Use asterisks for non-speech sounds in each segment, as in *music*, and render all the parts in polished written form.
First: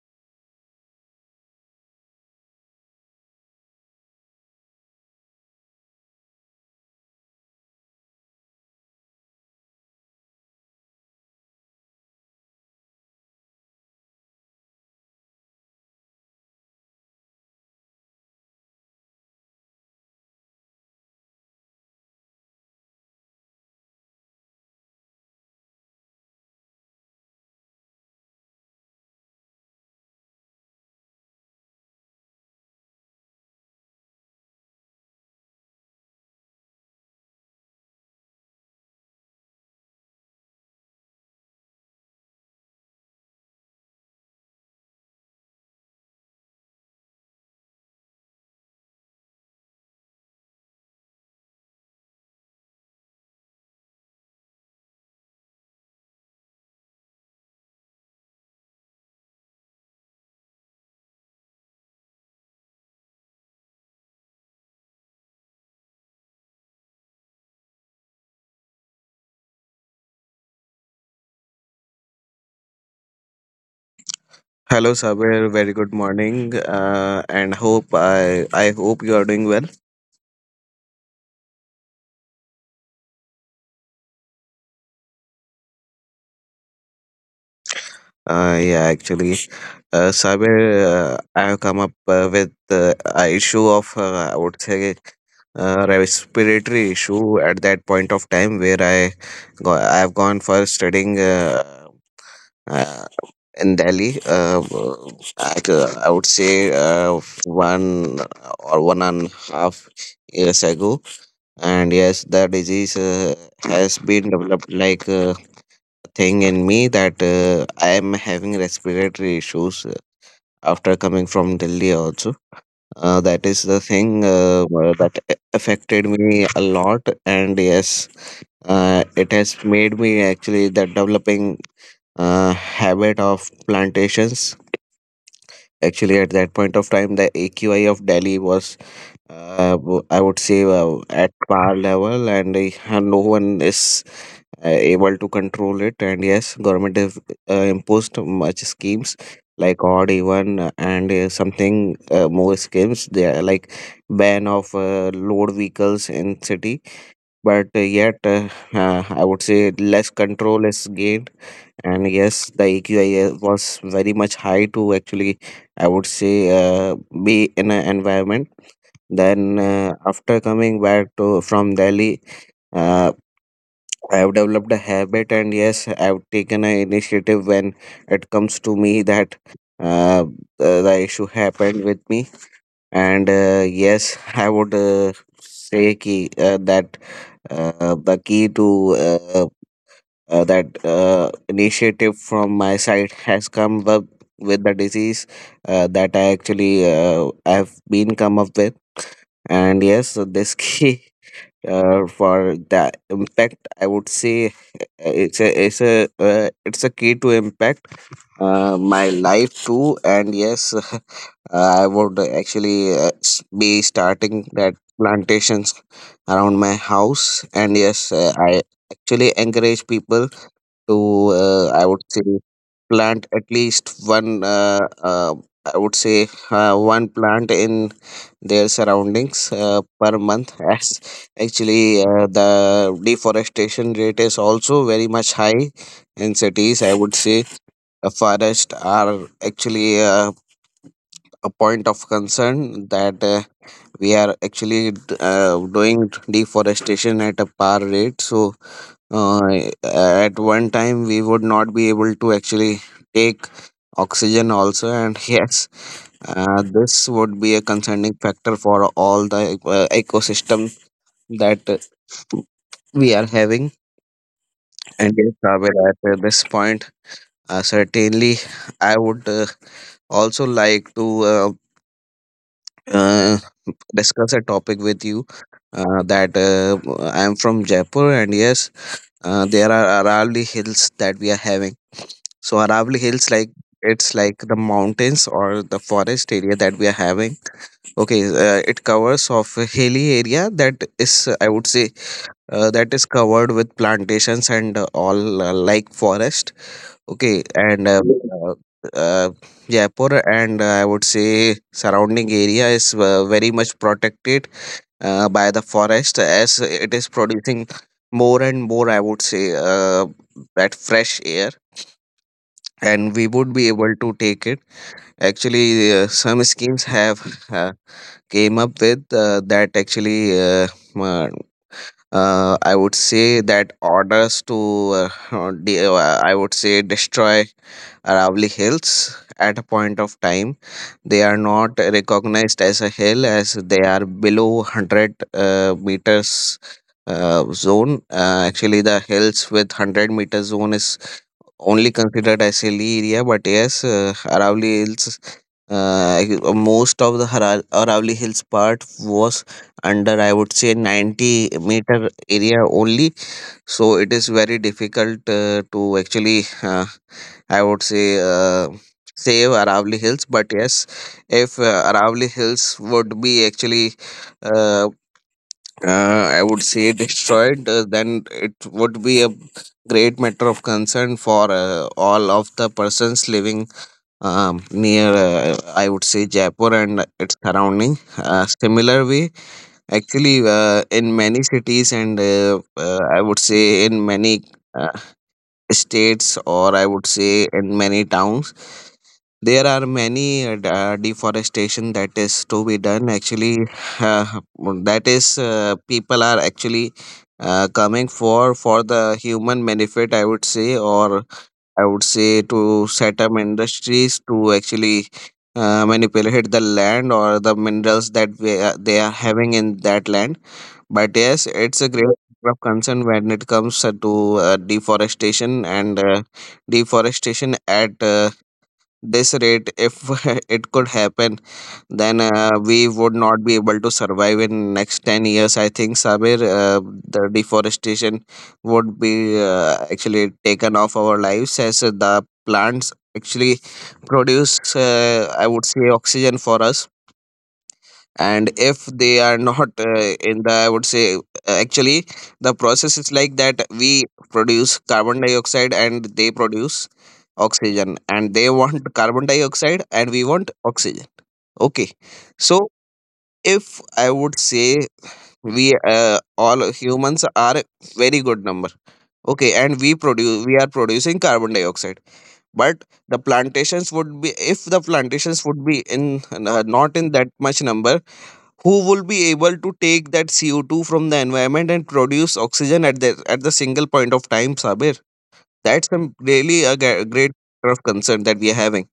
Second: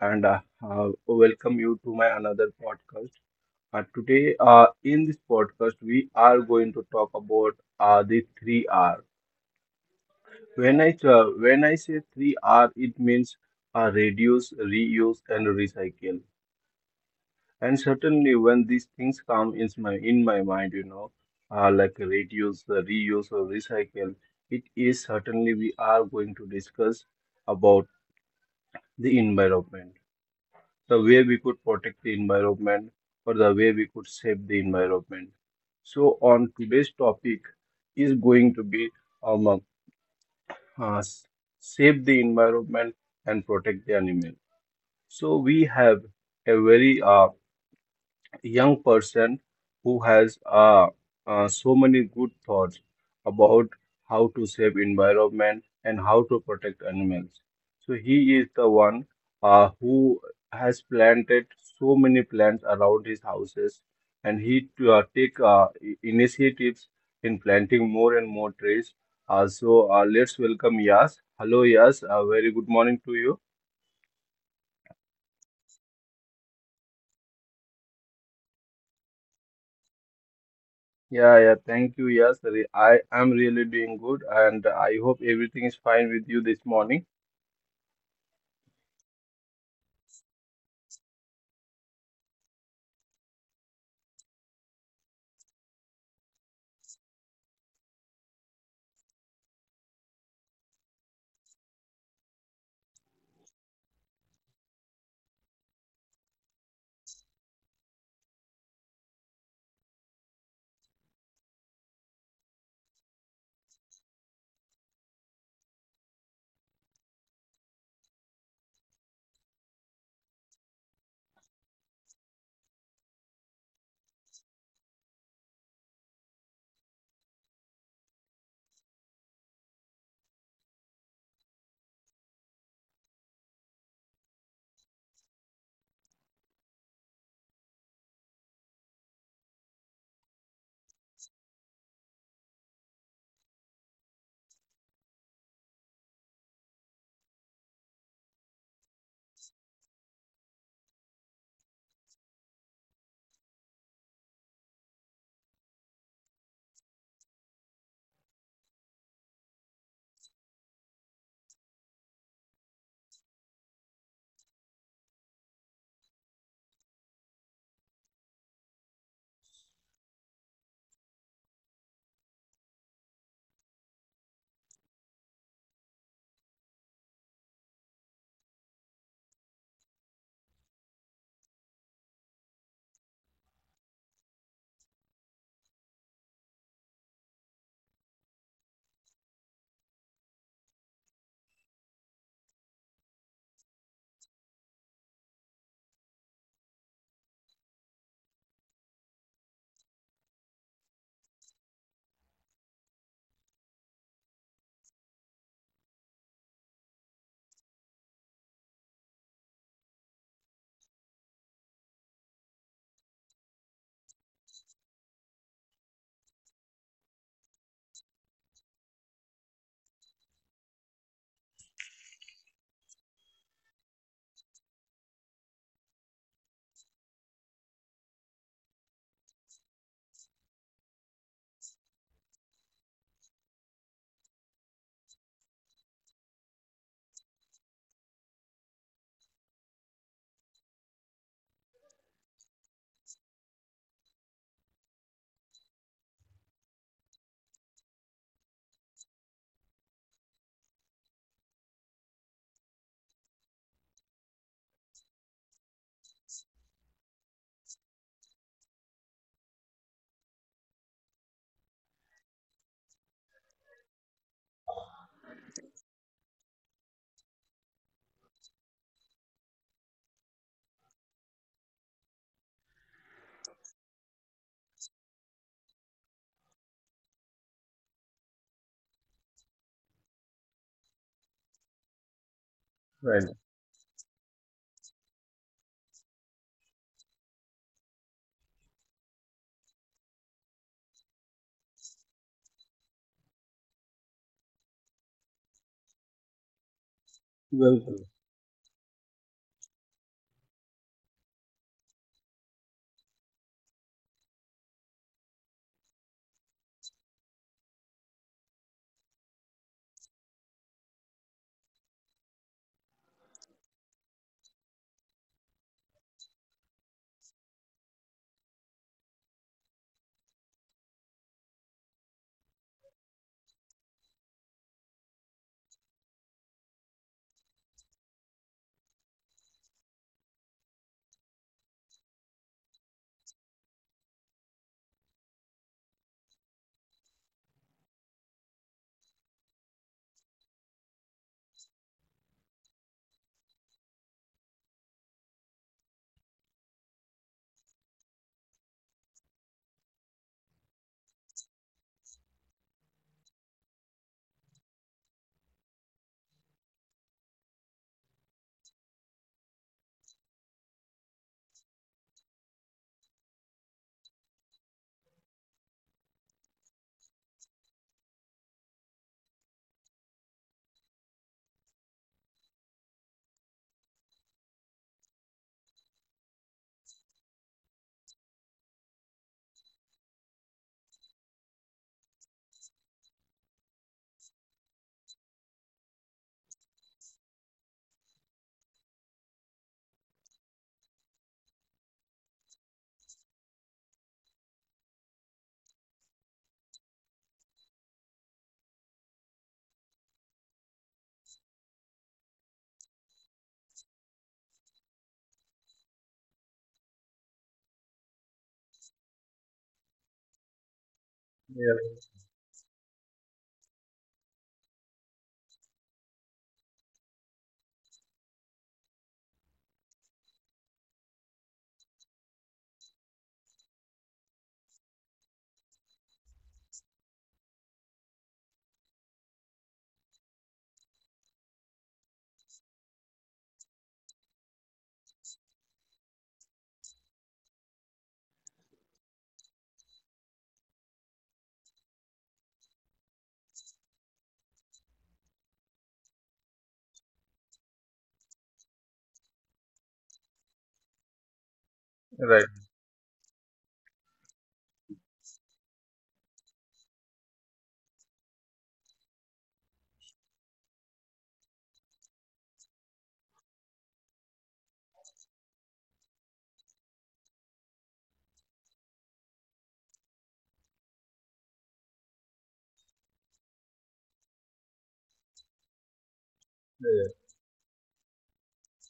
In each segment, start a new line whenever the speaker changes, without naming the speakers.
and welcome you to my another podcast. Today, in this podcast, we are going to talk about the three R. When I say three R, it means reduce, reuse, and recycle. And certainly, when these things come in my mind, like reduce, reuse, or recycle, it is certainly we are going to discuss about the environment, the way we could protect the environment or the way we could save the environment. So on today's topic is going to be um, uh, save the environment and protect the animal. So we have a very young person who has so many good thoughts about how to save environment and how to protect animals. So he is the one who has planted so many plants around his houses, and he to, take initiatives in planting more and more trees. So let's welcome Yas. Hello, Yas. Very good morning to you.
Hello, Sabir. Very good morning, and hope I hope you are doing well.
Yeah, yeah, thank you. Yes, I am really doing good, and I hope everything is fine with you this morning.
Yeah, actually, Sabir, I have come up with a issue of I would say respiratory issue at that point of time where I have gone for studying uh, in Delhi. I would say uh, 1 or 1.5 years ago, and yes, the disease has been developed like a thing in me that I am having respiratory issues after coming from Delhi also. That is the thing that affected me a lot, and yes, it has made me actually the developing habit of plantations. Actually, at that point of time, the AQI of Delhi was I would say at par level, and no one is uh, able to control it. And yes, government have imposed much schemes like odd even and something more schemes, they are like ban of load vehicles in city, but yet I would say less control is gained, and yes, the AQI was very much high to actually, I would say, be in an environment. Then after coming back to from Delhi, uh, I've developed a habit, and yes, I've taken an initiative when it comes to me that uh, the issue happened with me. And yes, I would that the key to that initiative from my side has come up with the disease that I actually, I've been come up with. And yes, this *laughs* key for that impact, I would say it's a it's a key to impact my life too. And yes, *laughs* I would actually be starting that plantations around my house. And yes, I actually encourage people to I would say plant at least one I would say one plant in their surroundings per month, *laughs* as actually the deforestation rate is also very much high in cities. I would say forests are actually a point of concern that we are actually doing deforestation at a par rate. So at one time, we would not be able to actually take oxygen also, and *laughs* yes, this would be a concerning factor for all the ecosystem that we are having. And yes, Sabir, at this point, certainly, I would also like to uh, discuss a topic with you. That I am from Jaipur, and yes, there are Arali hills that we are having. So Aravalli
Right.
Hills, like, it's like the mountains or the forest area that we are having. Okay, it covers of a hilly area that is, I would say, that is covered with plantations and all, like forest. Okay, and
Well,
uh, uh, Jaipur and, I would say, surrounding area is very much protected by the forest, as it is producing more and more, I would say, that fresh air, and we would be able to take it. Actually, some schemes have uh, came up with, that actually, uh, I would say that orders to *laughs* I would say destroy Aravali Hills at a point of time. They are not recognized as a hill as they are below 100 meters zone. Actually, the hills with 100 meter zone is only considered as hilly area, but yes, Aravalli Hills. Uh, Most of the Aravalli Hills part was under, I would say, 90-meter area only. So it is very difficult to actually, I would say, save Aravalli Hills. But yes, if Aravalli Hills would be actually uh, I would say destroyed, then it would be a great matter of concern for all of the persons living near, I would say, Jaipur and its surrounding. Similar way, actually, in many cities and, I would say, in many uh, states, or I would say in many towns, there are many deforestation that is to be done. Actually, uh, that is, people are actually coming for the human benefit, I would say, or I would say, to set up industries to actually manipulate the land or the minerals that we, they are having in that land. But yes, it's a
yeah,
great of concern when it comes to deforestation, and deforestation at this rate, if *laughs* it could happen, then we would not be able to survive in next 10 years, I think, Sabir. The deforestation would be actually taken off our lives, as the plants actually produce, I would say, oxygen for us. And if they are not, in the, I would say, actually the process is like that we produce carbon dioxide and they produce oxygen, and they want *laughs* carbon dioxide and we want oxygen. Okay,
right.
so if I would say we, all humans are a very good number. Okay, and we are producing carbon dioxide, but the plantations would be, if the plantations would be in, not in that much number, who will be able to take that CO2 from the environment and produce oxygen at the single point of time, Sabir? That's a, really a
Yeah.
great matter of concern that we are having.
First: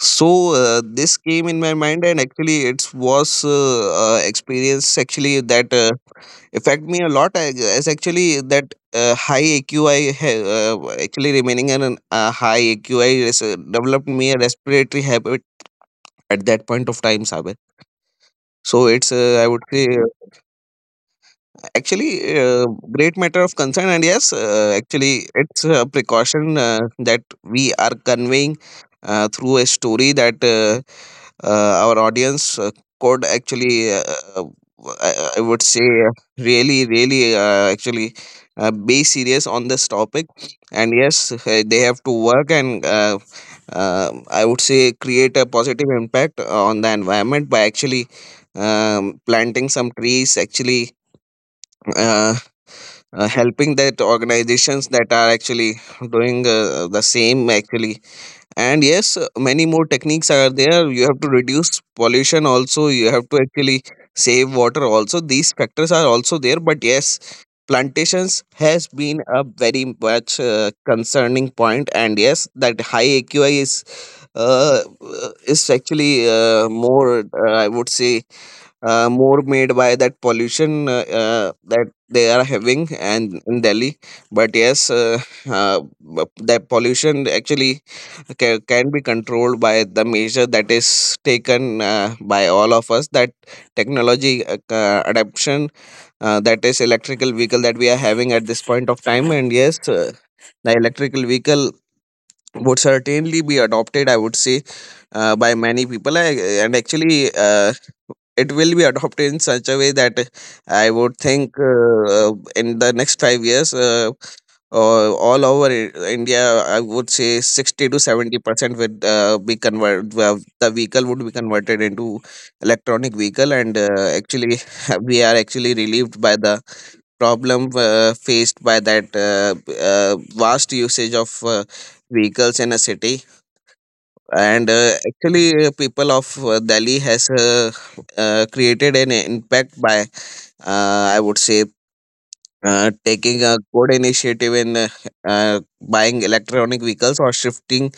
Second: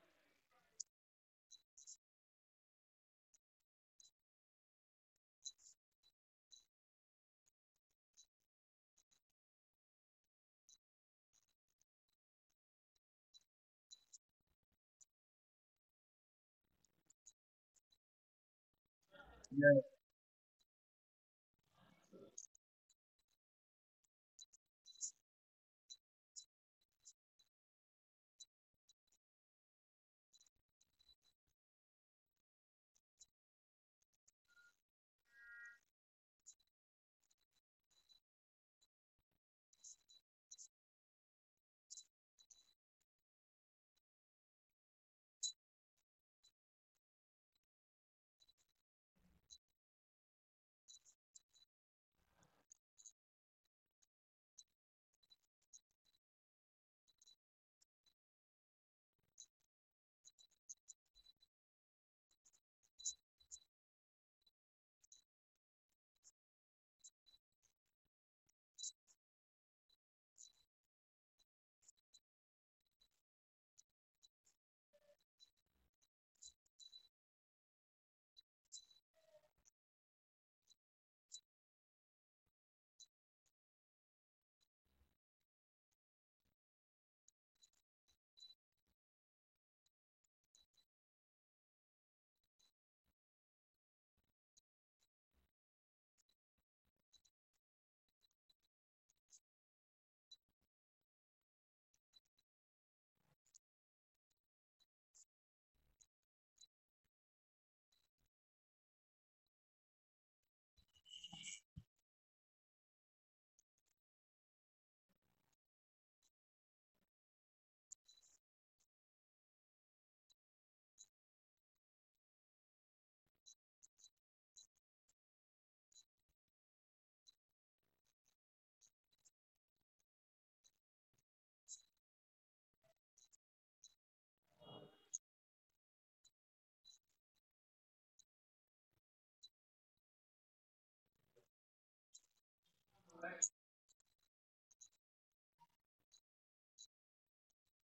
So this came in my mind, and actually, it was experience actually that affect me a lot, as actually that high AQI, actually remaining in a high AQI, developed me a respiratory habit at that point of time, Sabir. So it's I would say actually great matter of concern, and yes, actually, it's a precaution that we are conveying through a story that our audience could actually, uh, I would say, really, actually, be serious on this topic. And yes, they have to work, and I would say create a positive impact on the environment by actually planting some trees, actually uh, helping that organizations that are actually doing the same actually. And yes, many more techniques are there. You have to reduce pollution also, you have to actually save water also. These factors are also there, but yes, plantations has been a very much concerning point. And yes, that high AQI is actually more, I would say more made by that pollution that they are having, and in Delhi. But yes, that pollution actually can be controlled by the measure that is taken by all of us. That technology adaptation, that is electrical vehicle that we are having at this point of time. And yes, the electrical vehicle would certainly be adopted, I would say, by many people and actually it will be adopted in such a way that I would think in the next 5 years, all over India, I would say 60 to 70% would be convert. Well, the vehicle would be converted into electronic vehicle, and actually, *laughs* we are actually relieved by the problem faced by that vast usage of vehicles in a city. And actually, people of Delhi has created an impact by I would say taking a good initiative in buying electronic vehicles or shifting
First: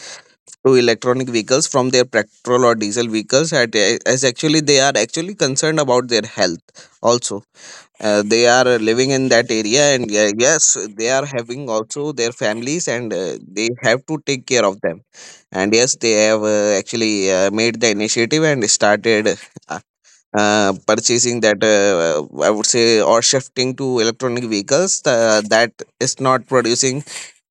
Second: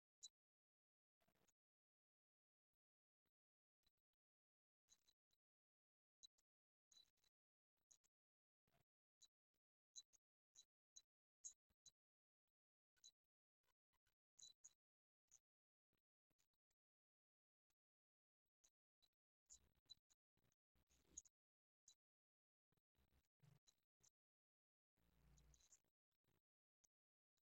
to electronic vehicles from their petrol or diesel vehicles, at, as actually they are actually concerned about their health also. They are living in that area, and yes, they are having also their families, and they have to take care of them. And yes, they have actually made the initiative and started uh, purchasing that, I would say, or shifting to electronic vehicles that is not producing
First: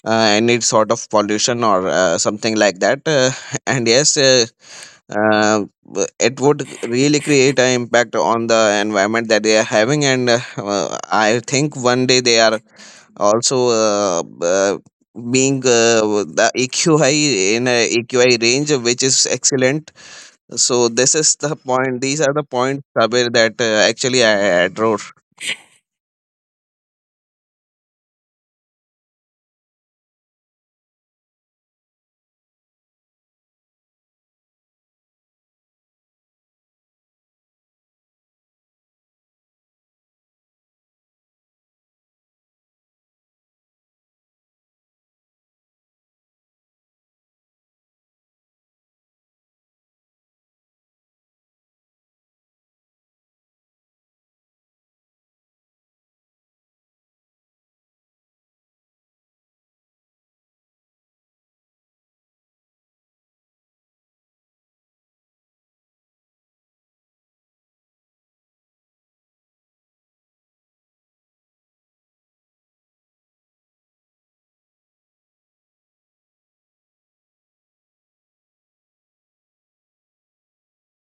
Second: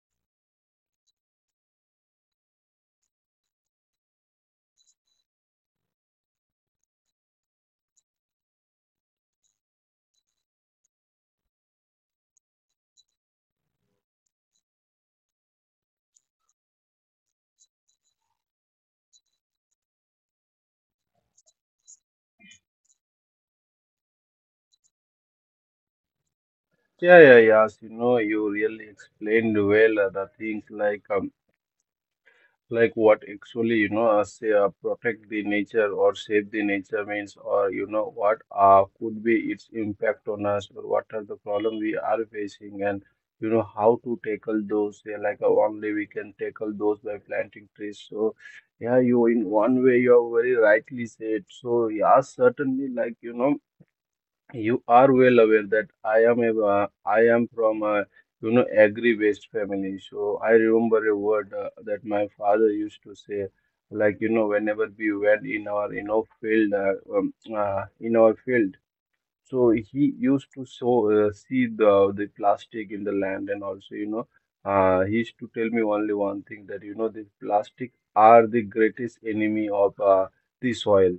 any sort of pollution or something like that. *laughs* And yes, it would really create an impact on the environment that they are having. And I think one day they are also being the EQI in a EQI range which is excellent. So this is the point. These are the points, Sabir, that actually I adore.
Yeah, yeah, yes. You know, you really explained well the things like what actually you know, say, protect the nature or save the nature means, or you know what could be its impact on us, or what are the problem we are facing and you know how to tackle those, yeah, like only we can tackle those by planting trees. So yeah, you in one way you are very rightly said. So yeah, certainly, like you know, you are well aware that I am from a you know agri-based family. So I remember a word that my father used to say, like you know whenever we went in our you know field in our field. So he used to sow see the plastic in the land, and also you know he used to tell me only one thing that you know these plastic are the greatest enemy of the soil.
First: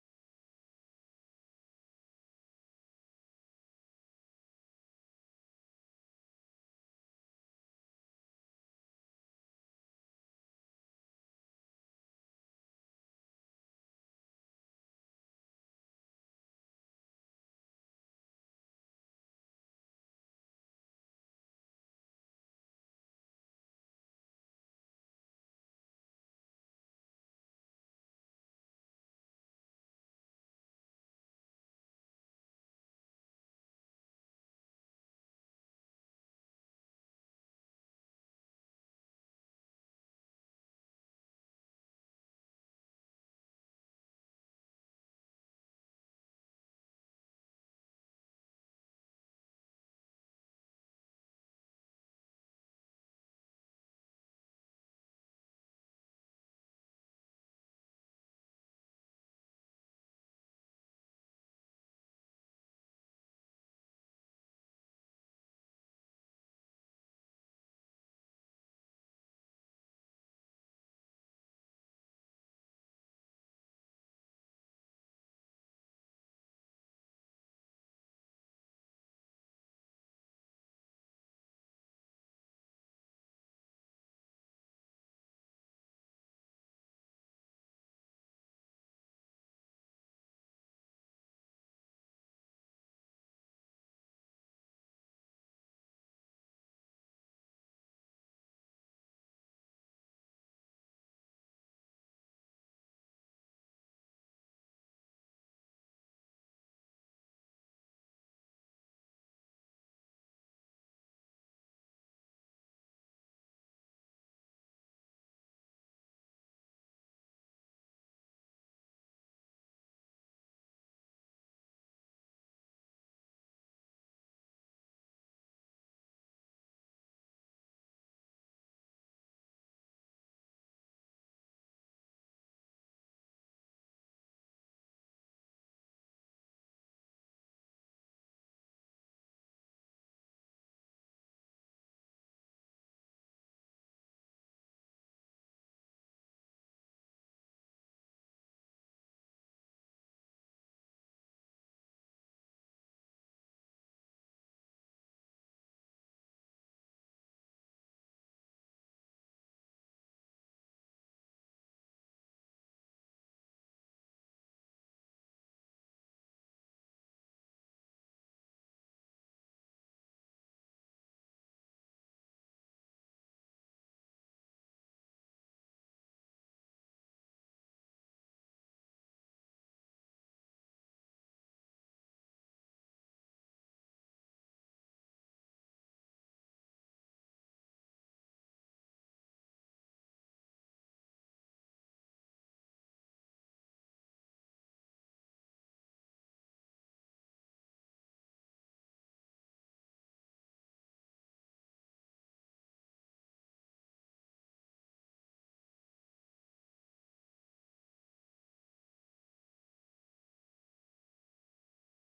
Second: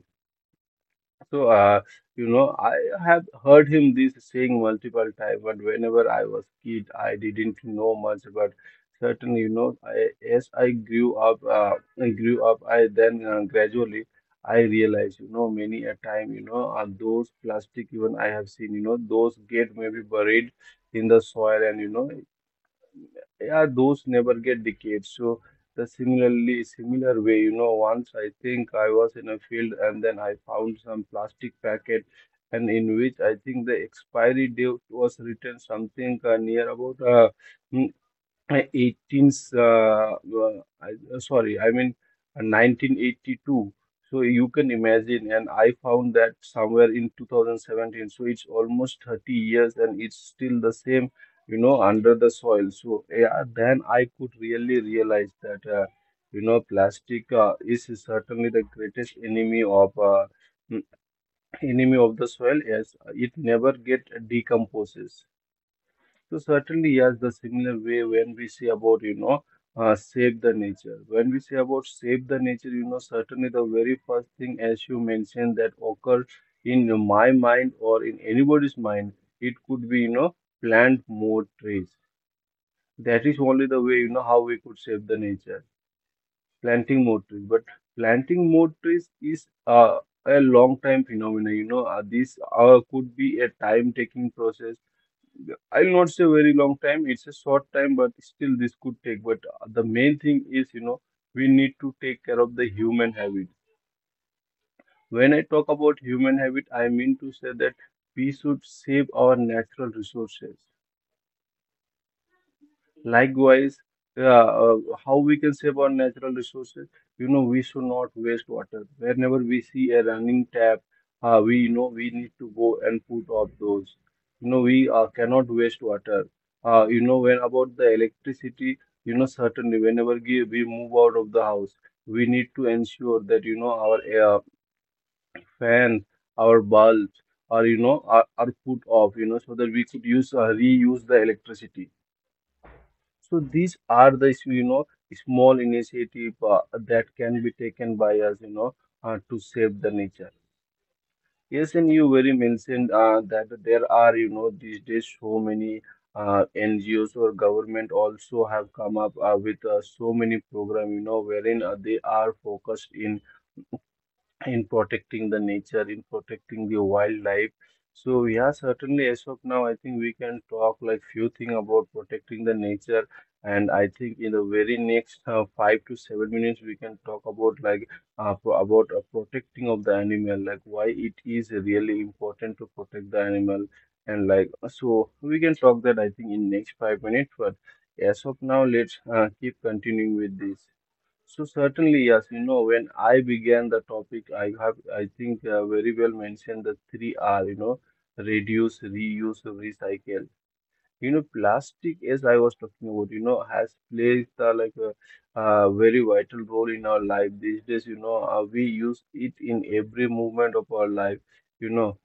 So you know, I have heard him this saying multiple times, but whenever I was kid, I didn't know much. But certainly, you know, I, as I grew up, I grew up, I then gradually I realized, you know, many a time, you know, those plastic even I have seen, you know, those get maybe buried in the soil, and you know, yeah those never get decades. So the similar way, you know, once I think I was in a field and then I found some plastic packet, and in which I think the expiry date was written something near about hmm, 18s uh, I- sorry I mean 1982. So you can imagine, and I found that somewhere in 2017. So it's almost 30 years and it's still the same, you know, under the soil. So yeah, then I could really realize that you know plastic is certainly the greatest enemy of mm, enemy of the soil, as it never get decomposes. So certainly, yes, the similar way when we say about, you know, save the nature. When we say about save the nature, you know, certainly the very first thing, as you mentioned, that occurs in my mind or in anybody's mind, it could be, you know, plant more trees. That is only the way, you know, how we could save the nature, planting more trees. But planting more trees is a long time phenomena, you know, this could be a time-taking process. I'll not say very long time. It's a short time, but still this could take. But the main thing is, you know, we need to take care of the human habit. When I talk about human habit, I mean to say that we should save our natural resources. Likewise, uh, uh, how we can save our natural resources? You know, we should not waste water. Whenever we see a running tap, we know we need to go and put off those. You know, we cannot waste water. You know, when about the electricity, you know, certainly whenever we move out of the house, we need to ensure that, you know, our fans, our bulbs, are, you know, are put off, you know, so that we could use reuse the electricity. So these are the you know small initiative that can be taken by us, you know, to save the nature. Yes, and you very mentioned that there are you know these days so many NGOs or government also have come up with so many program, you know, wherein they are focused in protecting the nature, in protecting the wildlife. So yeah, certainly as of now, I think we can talk like few thing about protecting the nature, and I think in the very next 5 to 7 minutes we can talk about like about protecting of the animal, like why it is really important to protect the animal, and like so we can talk that I think in next 5 minutes. But as of now, let's keep continuing with this. So certainly, yes, you know, when I began the topic, I have, I think, very well mentioned the three R, you know, reduce, reuse, recycle. You know, plastic, as I was talking about, you know, has played like a, very vital role in our life these days. You know, we use it in every movement of our life. You know,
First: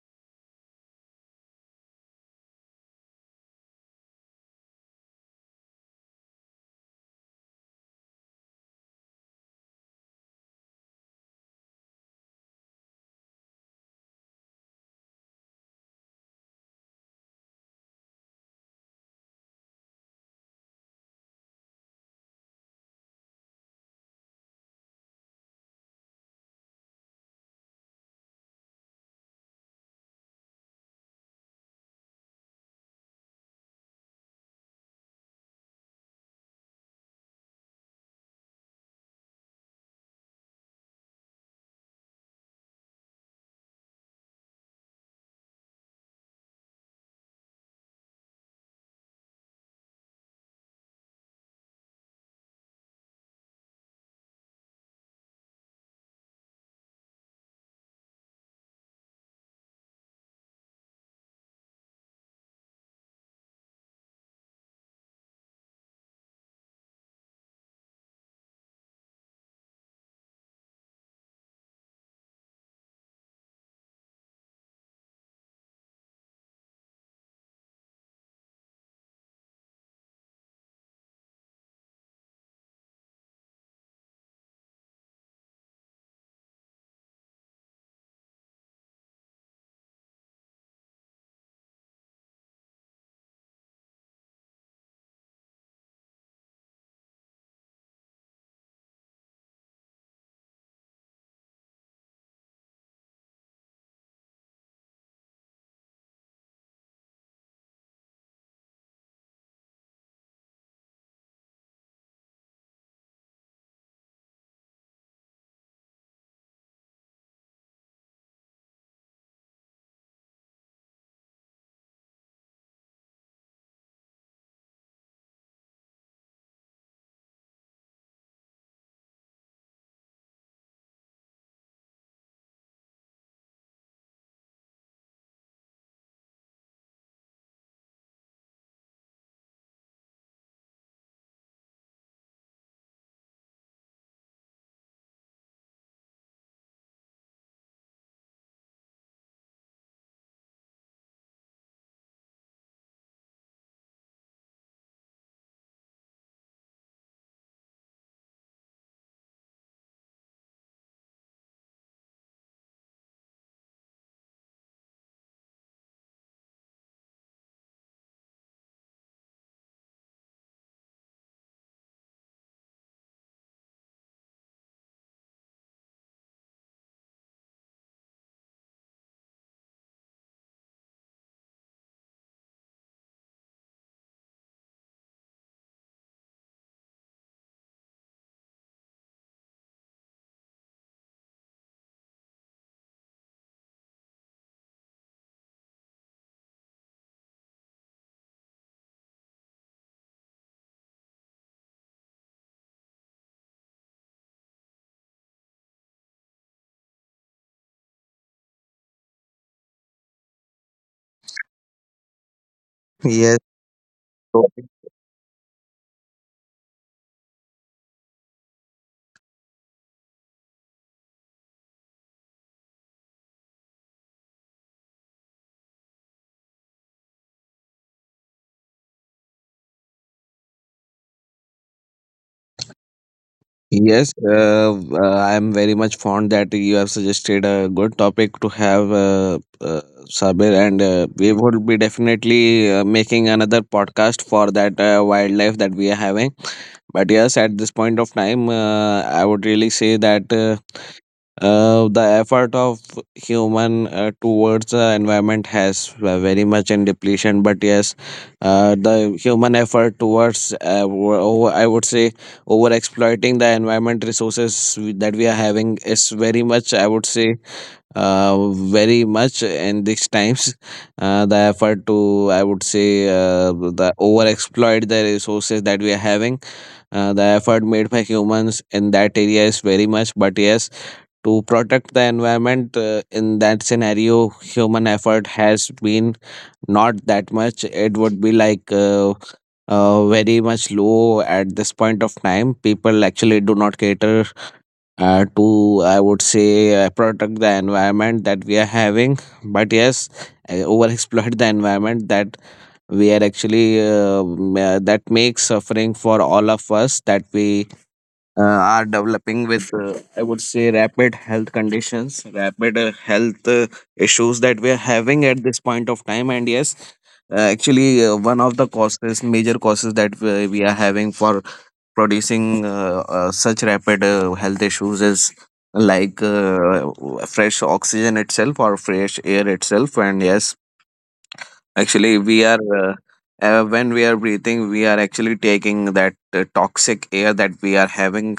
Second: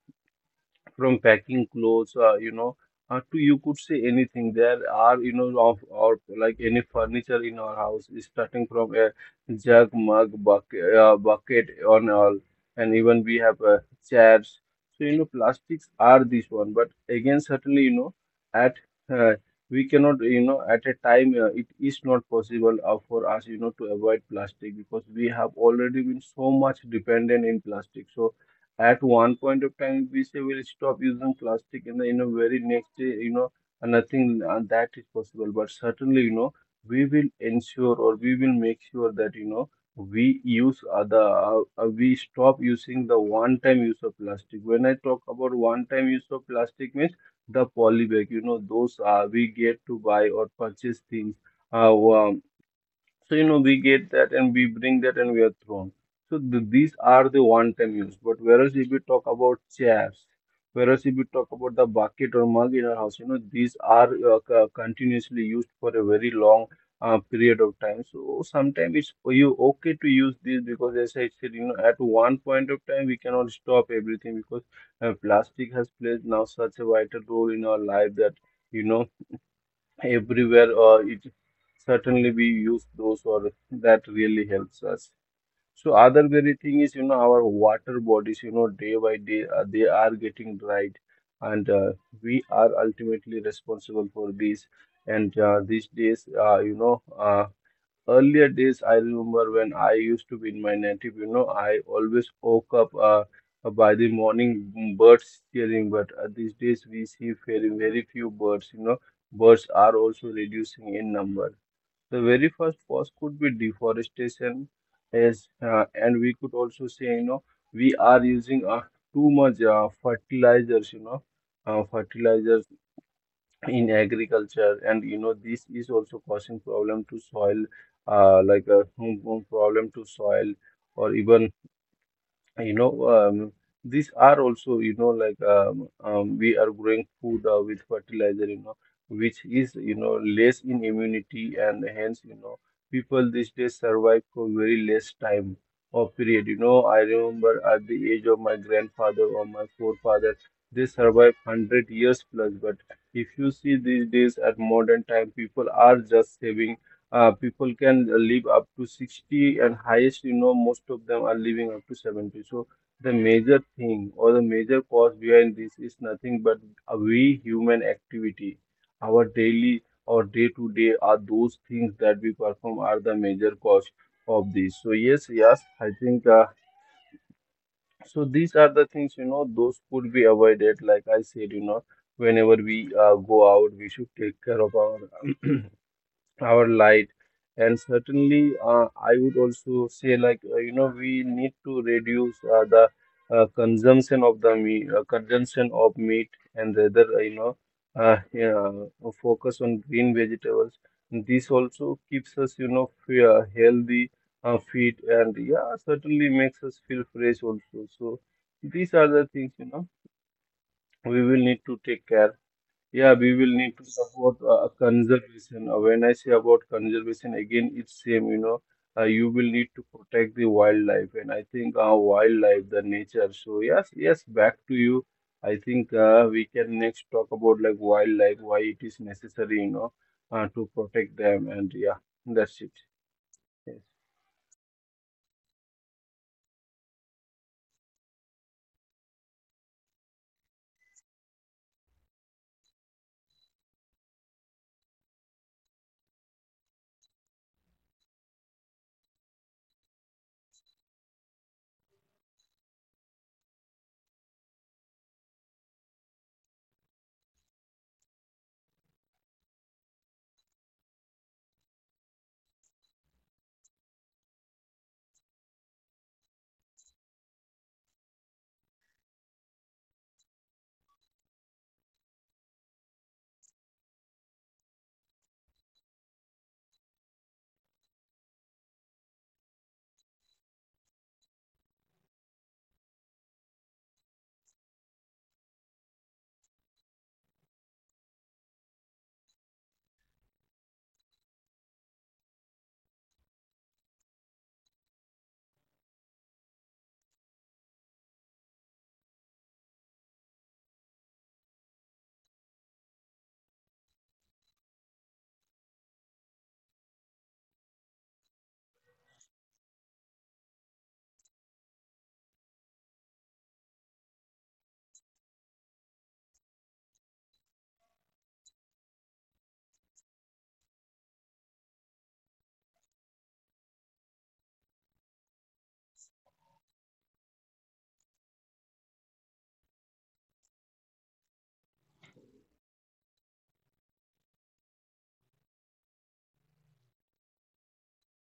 from packing clothes, to you could say anything. There are, you know, of or like any furniture in our house, starting from a jug, mug, bucket, bucket, on all, and even we have chairs. So you know, plastics are this one, but again, certainly, you know, at uh, we cannot, you know, at a time it is not possible for us, you know, to avoid plastic because we have already been so much dependent in plastic. So at one point of time, we say we'll stop using plastic, and in you very next day, you know, nothing that is possible. But certainly, you know, we will ensure or we will make sure that, you know, we stop using the one-time use of plastic. When I talk about one-time use of plastic, means the poly bag, you know, those we get to buy or purchase things. Uh, so, you know, we get that and we bring that and we are thrown. So these are the one-time use. But whereas if we talk about chairs, whereas if we talk about the bucket or mug in our house, you know, these are continuously used for a very long period of time. So sometimes it's for you okay to use this because as I said, you know, at one point of time we cannot stop everything because plastic has played now such a vital role in our life that, you know, everywhere it certainly we use those or that really helps us. So other very thing is, you know, our water bodies, you know, day by day they are getting dried, and we are ultimately responsible for these. And these days, earlier days I remember when I used to be in my native, you know, I always woke up by the morning birds cheering. But these days we see very very few birds, you know, birds are also reducing in number. The very first cause could be deforestation, as and we could also say, you know, we are using too much fertilizers, you know, fertilizers in agriculture, and you know this is also causing problem to soil, hum problem to soil, or even you know these are also you know like we are growing food with fertilizer, you know, which is you know less in immunity, and hence you know people these days survive for very less time or period. You know, I remember at the age of my grandfather or my forefather they survive 100 years plus. But if you see these days at modern time people are just saving, people can live up to 60 and highest, you know, most of them are living up to 70. So the major thing or the major cause behind this is nothing but a we human activity. Our daily or day to day are those things that we perform are the major cause of this. So yes, yes, I think These are the things, those could be avoided. Like I said, whenever we go out, we should take care of our *clears throat* our light. And certainly I would also say like we need to reduce the consumption of the meat, consumption of meat, and rather uh, yeah, focus on green vegetables. This also keeps us, you know, healthy, fit, and yeah, certainly makes us feel fresh also. So these are the things, we will need to take care. Yeah, we
Yes.
will need to support
Okay.
conservation. When I say about conservation, again, it's same, you will need to protect the wildlife, and I think wildlife, the nature. So yes, yes, back to you. I think we can next talk about like wildlife, why it is necessary, to protect them, and yeah, that's it. Yes.
Yes, I am very much fond that you have suggested a good topic to have, Sabir, and we would be definitely making another podcast for that wildlife that we are having. But yes, at this point of time, I would really say that the effort of human towards the environment has very much in depletion, but yes, the human effort towards over, I would say, over exploiting the environment resources that we are having is very much, I would say, uh, very much in these times. The effort to, I would say, the over exploit the resources that we are having. The effort made by humans in that area is very much, but yes, to protect the environment in that scenario, human effort has been not that much. It would be like very much low at this point of time. People actually do not cater to, I would say, protect the environment that we are having, but yes, over exploit the environment that we are actually that makes suffering for all of us that we are developing with, I would say, rapid health conditions, rapid health issues that we are having at this point of time. And yes, actually, one of the causes, major causes that we are having for producing such rapid health issues is like fresh oxygen itself or fresh air itself. And yes, actually, we are when we are breathing, we are actually taking that toxic air that we are having.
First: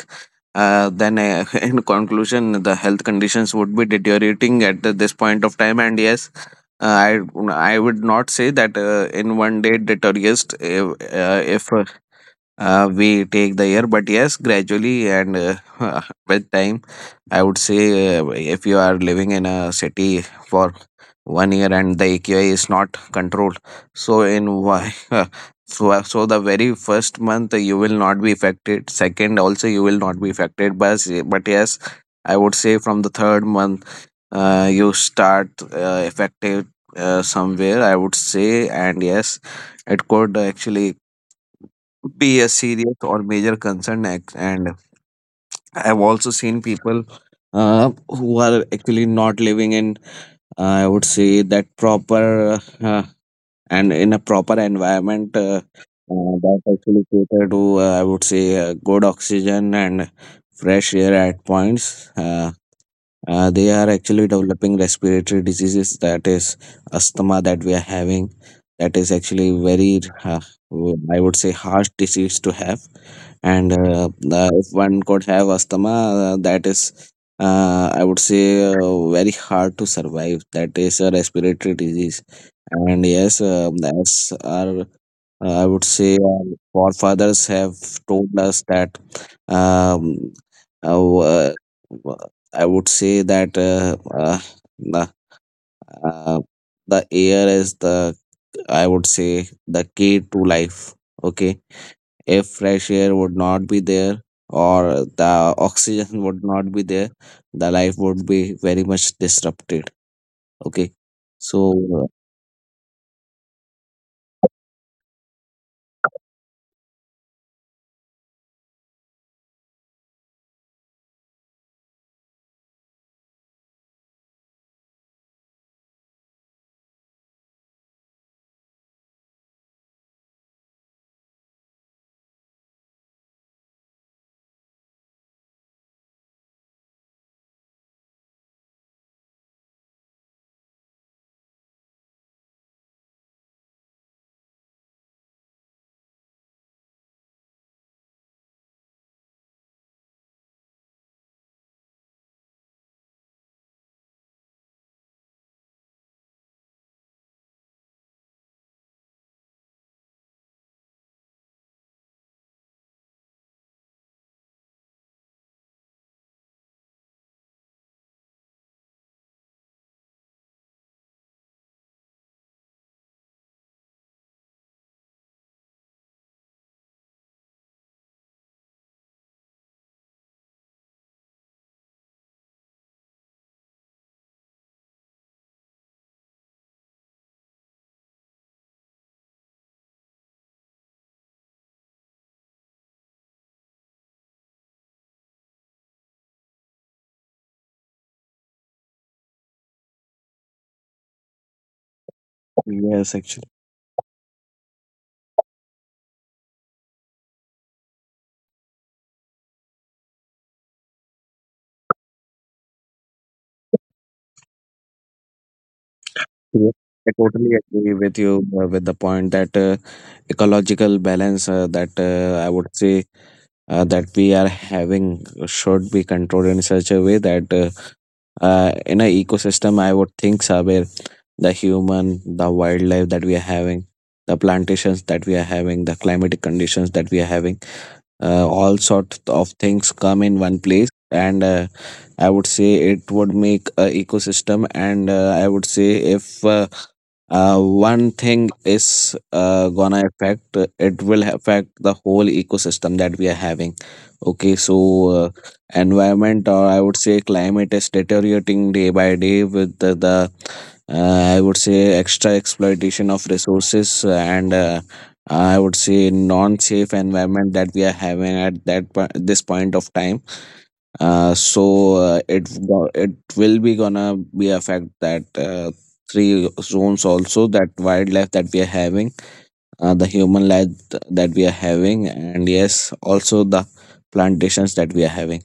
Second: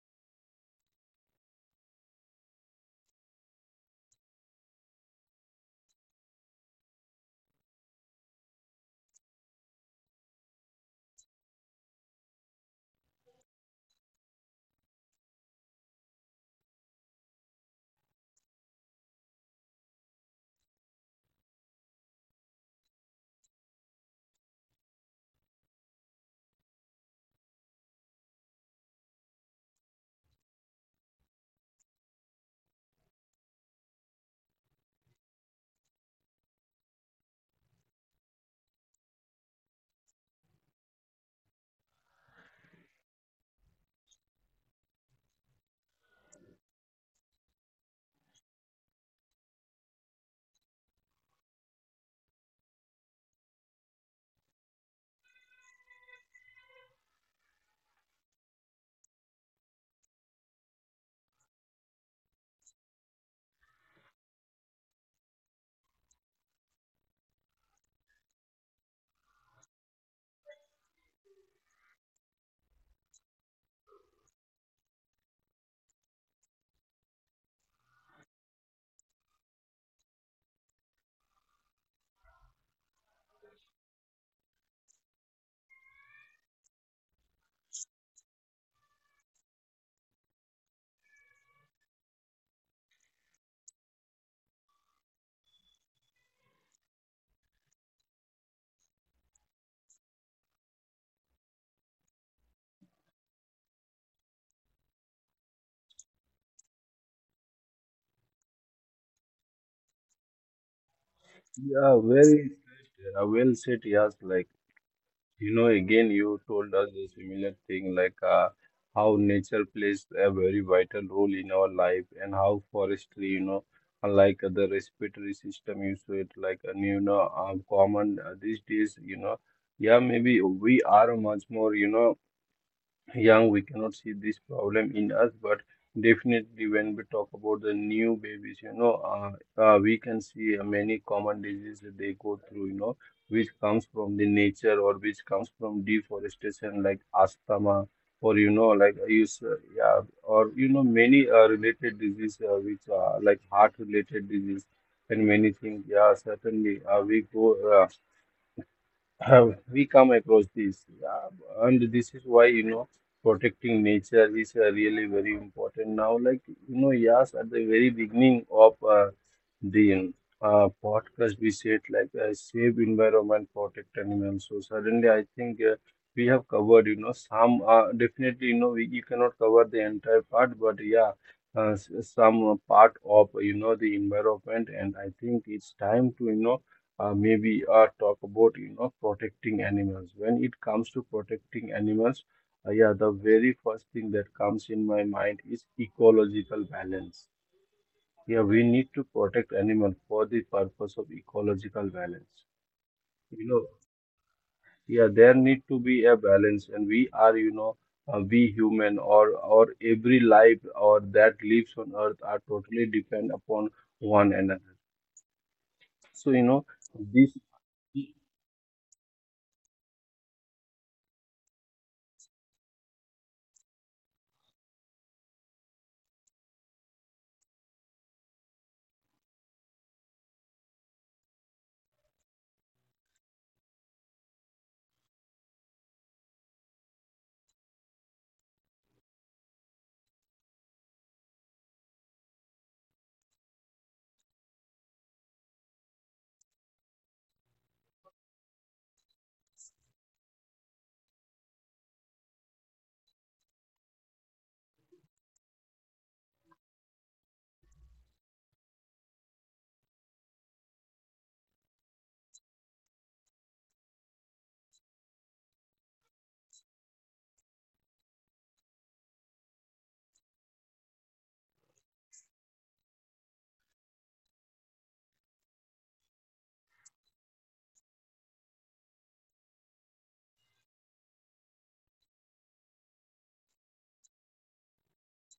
Then, *laughs* in conclusion, the health conditions would be deteriorating at this point of time. And yes, uh, I I would not say that in one day it deteriorates. If we take the year, but yes, gradually, and *laughs* with time, I would say, if you are living in a city for one year and the aqi is not controlled, so in why *laughs* so the very first month you will not be affected, second also you will not be affected, but yes, I would say from the third month you start affected somewhere, I would say. And yes, it could actually be a serious or major concern. And I've also seen people who are actually not living in, I would say, that proper and in a proper environment that actually cater to, I would say, good oxygen and fresh air at points. They are actually developing respiratory diseases, that is asthma, that we are having. That is actually very, I would say, harsh disease to have. And if one could have asthma, that is, I would say, very hard to survive. That is a respiratory disease. And yes, as our, I would say, our forefathers have told us that um, uh, uh, I would say that the, uh, the air is the, I would say, the key to life. Okay, if fresh air would not be there or the oxygen *laughs* would not be there, the life would be very much disrupted. Okay, so,
Yeah,
uh,
very well said. Yes, like. You know, again, you told us a similar thing like how nature plays a very vital role in our life, and how forestry, unlike other respiratory system, you said like, common these days, yeah, maybe we are much more, young, we cannot see this problem in us, but definitely when we talk about the new babies, you know, we can see many common diseases that they go through, which comes from the nature, or which comes from deforestation, like asthma, or you know, many related diseases, which are like heart-related disease and many things. Yeah, certainly, we go. Uh, have we come across this and this is why you know, protecting nature is really very important now. Like you know, yes, at the very beginning of the podcast we said like save environment, protect animals. So suddenly I think we have covered, you know, some definitely, you know, you cannot cover the entire part, but yeah, some part of, you know, the environment. And I think it's time to, you know, maybe talk about, you know, protecting animals. When it comes to protecting animals, yeah, the very first thing that comes in my mind is ecological balance. Yeah, we need to protect animal for the purpose of ecological balance,
yes,
you
actually.
know. Yeah, there need to be a balance, and we are, you know, we human, or every life or that lives on earth are totally depend upon one another. So you know
Yes, I
this.
totally agree with you, with the point that ecological balance that, I would say, that we are having should be controlled in such a way that in an ecosystem, I would think, Sabir, the human, the wildlife that we are having, the plantations that we are having, the climatic conditions that we are having, all sorts of things come in one place, and I would say it would make a ecosystem. And I would say if one thing is gonna affect, it will affect the whole ecosystem that we are having. Okay, so, environment, or I would say climate, is deteriorating day by day with the I would say extra exploitation of resources, and I would say non safe environment that we are having at this point of time. So, it will be gonna be affect that three zones also, that wildlife that we are having, the human life that we are having, and yes, also the plantations that we are having.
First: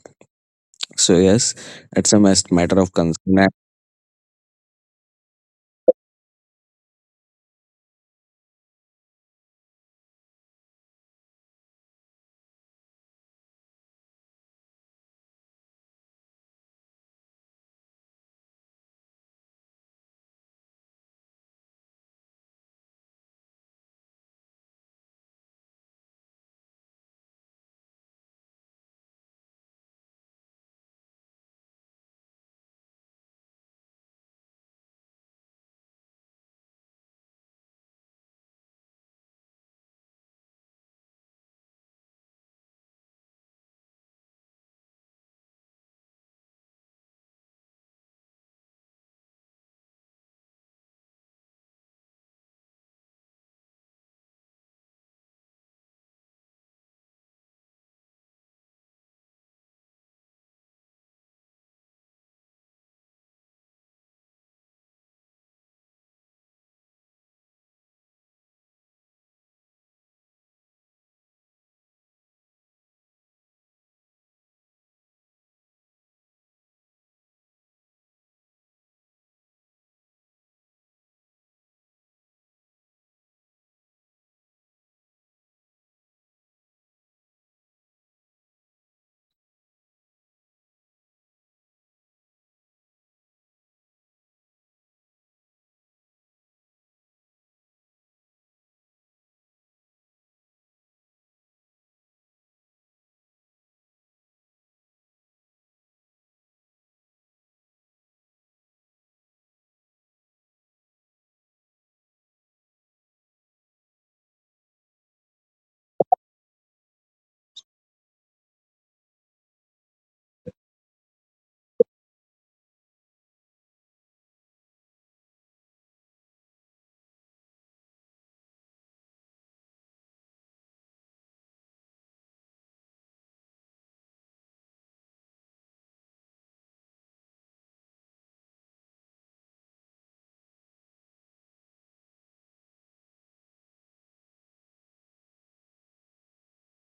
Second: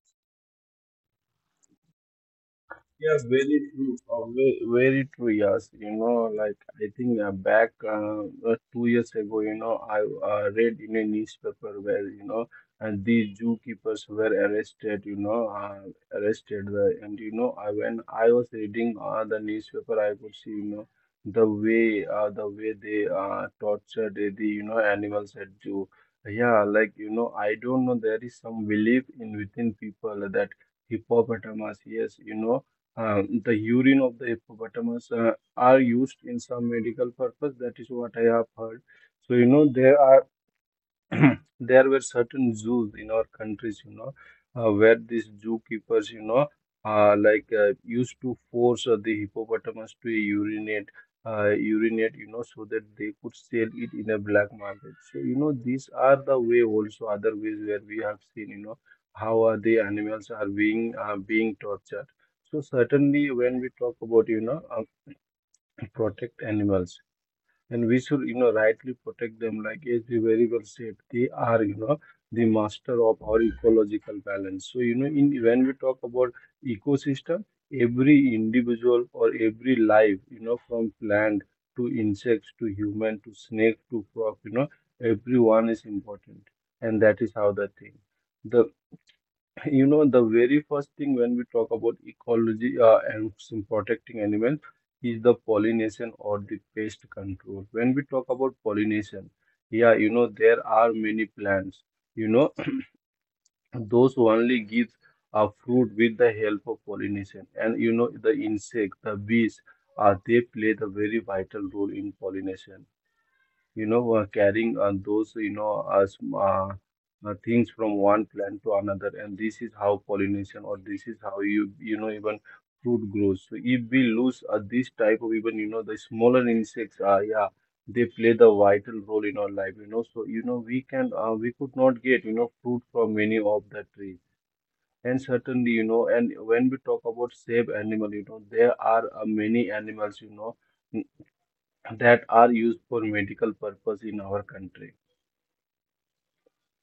So yes, it's a matter of
Yeah,
concern.
very true. Very true, yes. You know, like I think back 2 years ago, you know, I read in a newspaper where, and these zookeepers were arrested, you know, arrested. And, you know, when I was reading the newspaper, I could see, you know, the way they tortured the, you know, animals at zoo. Yeah, like, you know, I don't know, there is some belief in within people that hippopotamus, yes, you know, the urine of the hippopotamus are used in some medical purpose. That is what I have heard. So you know there are *clears throat* there were certain zoos in our countries, you know, where these zookeepers, you know, used to force the hippopotamus to urinate, urinate, you know, so that they could sell it in a black market. So, you know, these are the way, also other ways where we have seen, you know, how the animals are being being tortured. So certainly, when we talk about, you know, *clears throat* protect animals, and we should, you know, rightly protect them. Like as we very well said, they are, you know, the master of our ecological balance. So you know, in when we talk about ecosystem, every individual or every life, you know, from plant to insects to human to snake to frog, you know, everyone is important. And that is how the thing, the *laughs* you know, the very first thing when we talk about ecology and some protecting animals is the pollination or the pest control. When we talk about pollination, yeah, you know, there are many plants, you know, *clears throat* those who only give a fruit with the help of pollination. And you know, the insect, the bees, they play the very vital role in pollination, you know, carrying on those, you know, things from one plant to another. And this is how pollination, or this is how you, you know, even fruit grows. So if we lose this type of even, you know, the smaller insects, yeah, they play the vital role in our life, you know. So, you know, we could not get, you know, fruit from many of the trees. And certainly, you know, and when we talk about save animal, you know, there are many animals, you know, that are used for medical purpose in our country.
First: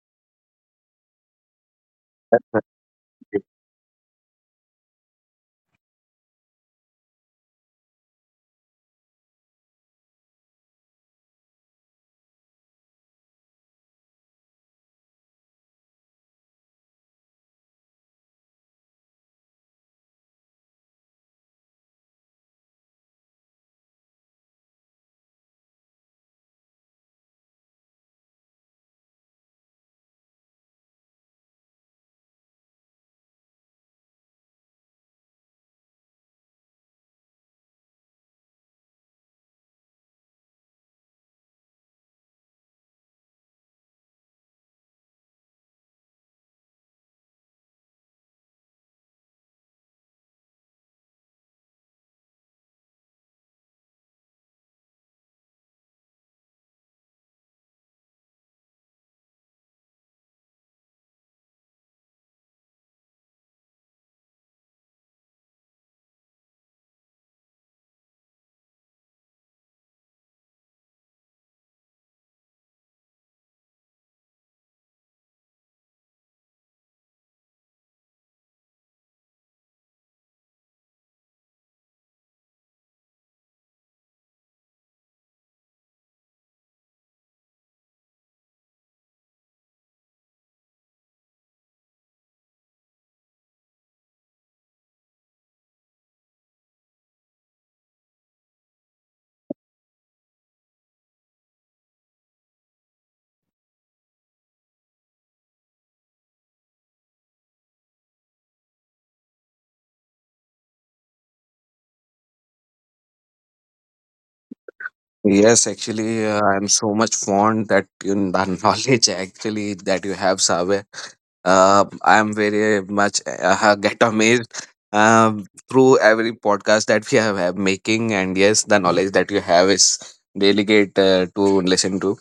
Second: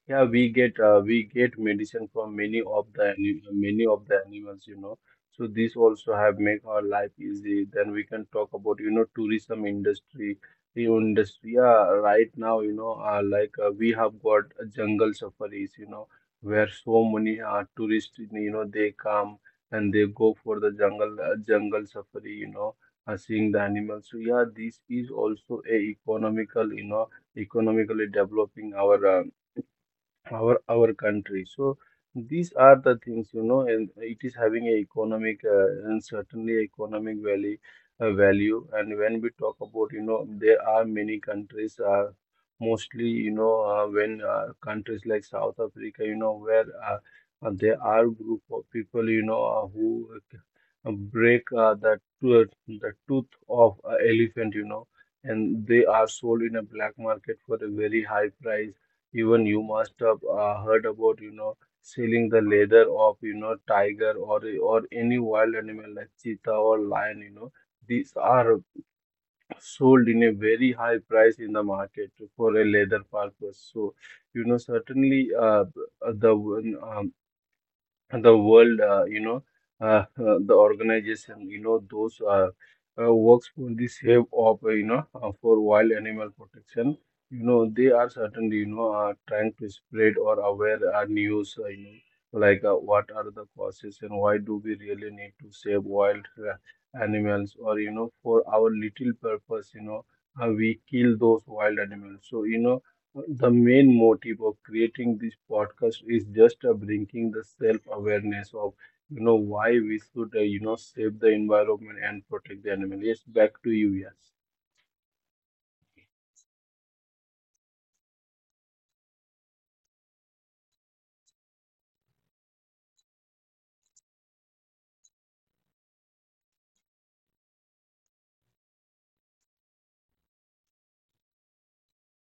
Yeah, we get medicine from many of the many of the animals, you know. So this also have make our life easy. Then we can talk about, you know, tourism industry, the industry. Yeah, right now, you know, we have got jungle safaris, you know, where so many tourists, you know, they come and they go for the jungle jungle safari, you know, seeing the animals. So yeah, this is also a economical, you know, economically developing our our country. So these are the things, you know, and it is having a economic and certainly economic value value. And when we talk about, you know, there are many countries, mostly you know, when countries like South Africa, you know, where there are group of people, you know, who break the tooth of a elephant, you know, and they are sold in a black market for a very high price. Even you must have heard about, you know, selling the leather of, you know, tiger, or any wild animal like cheetah or lion, you know. These are sold in a very high price in the market for a leather purpose. So, you know, certainly the the world, you know, the organization, you know, those works for the save of, for wild animal protection, you know, they are certainly, you know, trying to spread or aware our news, you know, what are the causes and why do we really need to save wild animals, or, you know, for our little purpose, you know, we kill those wild animals. So, you know, the main motive of creating this podcast is just bringing the self-awareness of, you know, why we should, you know, save the environment and protect the animal. Yes, back to you. Yes.
Yes, actually, I'm so much fond that you know the *laughs* knowledge actually that you have, Sabe. I'm very much *laughs* get amazed, through every podcast that we have making, and yes, the knowledge that you have is delegate to listen to.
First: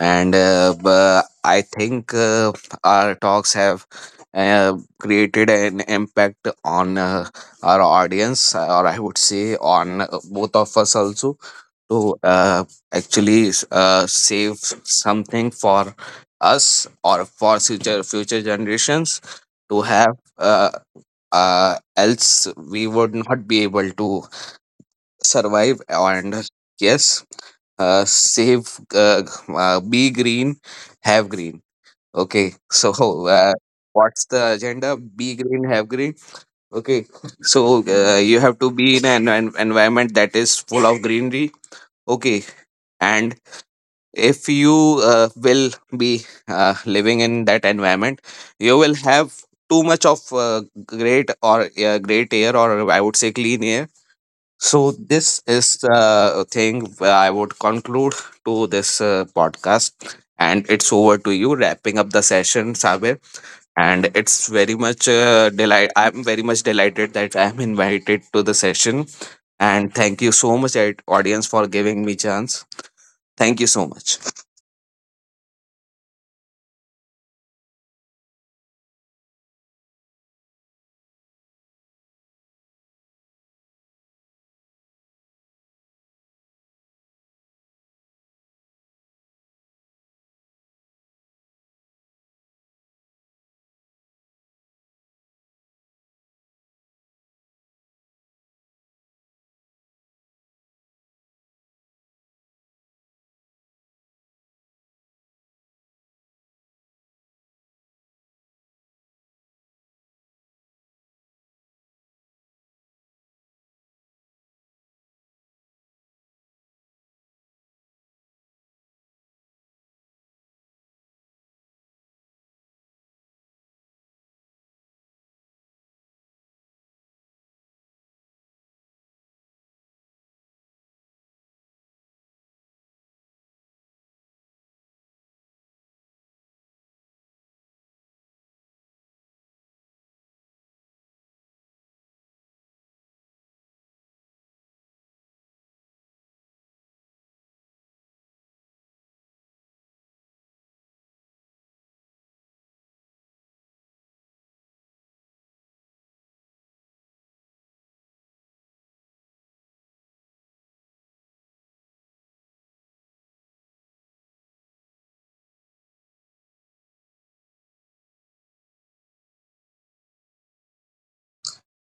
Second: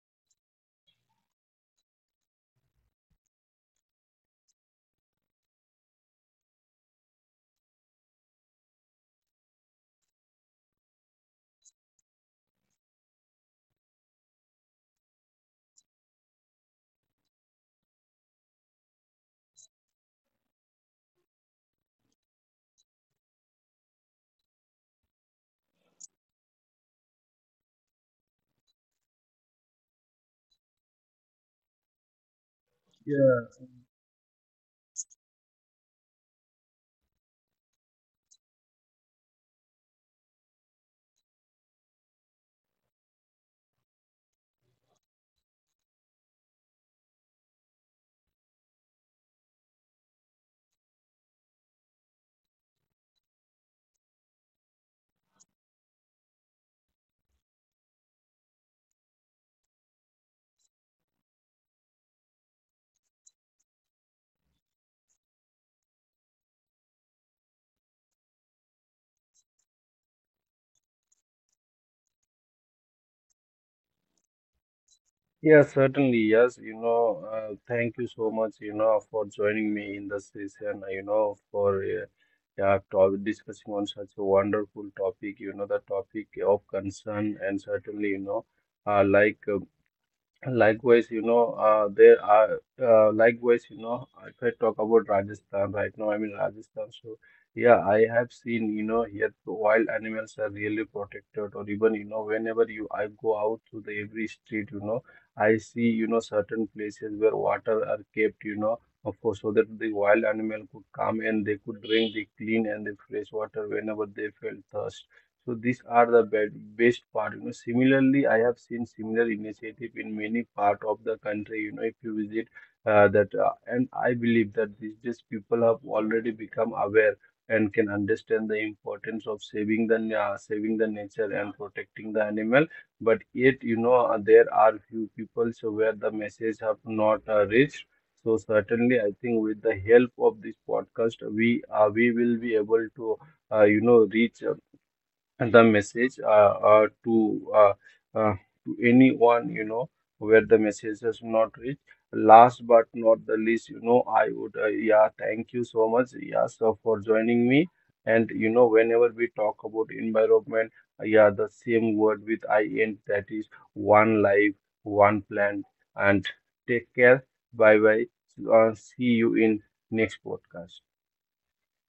And I think our talks have uh, created an impact on our audience, or I would say on both of us also, to actually save something for us or for future generations to have, else we would not be able to survive. And yes, save, be green, have green. Okay, so, uh,
Yeah.
what's the agenda? Be green, have green. Okay, so you have to be in an environment that is full of greenery. Okay. And if you will be living in that environment, you will have too much of great, or great air, or I would say clean air. So this is thing where I would conclude to this podcast, and it's over to you wrapping up the session, Sabir. And it's very much delight, I'm very much delighted that I'm invited to the session. And thank you so much, audience, for giving me chance. Thank you so much.
Yeah, certainly. Yes, you know, thank you so much, you know, for joining me in the session, you know, for yeah, to discussing on such a wonderful topic, you know, the topic of concern. And certainly, you know, uh, like uh, likewise, you know, you know, if I talk about Rajasthan, right now I'm in Rajasthan, so yeah, I have seen, you know, here the wild animals are really protected, or even, you know, whenever you I go out to the every street, you know, I see, you know, certain places where water are kept, you know, of course, so that the wild animal could come and they could drink the clean and the fresh water whenever they felt thirst. So these are the best part. You know, similarly, I have seen similar initiative in many part of the country. You know, if you visit that, and I believe that these days people have already become aware and can understand the importance of saving the saving the nature and protecting the animal. But yet, you know, there are few people so where the message have not reached. So certainly, I think with the help of this podcast, we will be able to you know reach the message uh, to anyone, you know, where the message has not reached. Last but not the least, you know, I would yeah, thank you so much, yeah, for joining me. And you know, whenever we talk about environment, yeah, the same word with I end, that is: one life, one plan, and take care. Bye bye. Uh, see you in next podcast.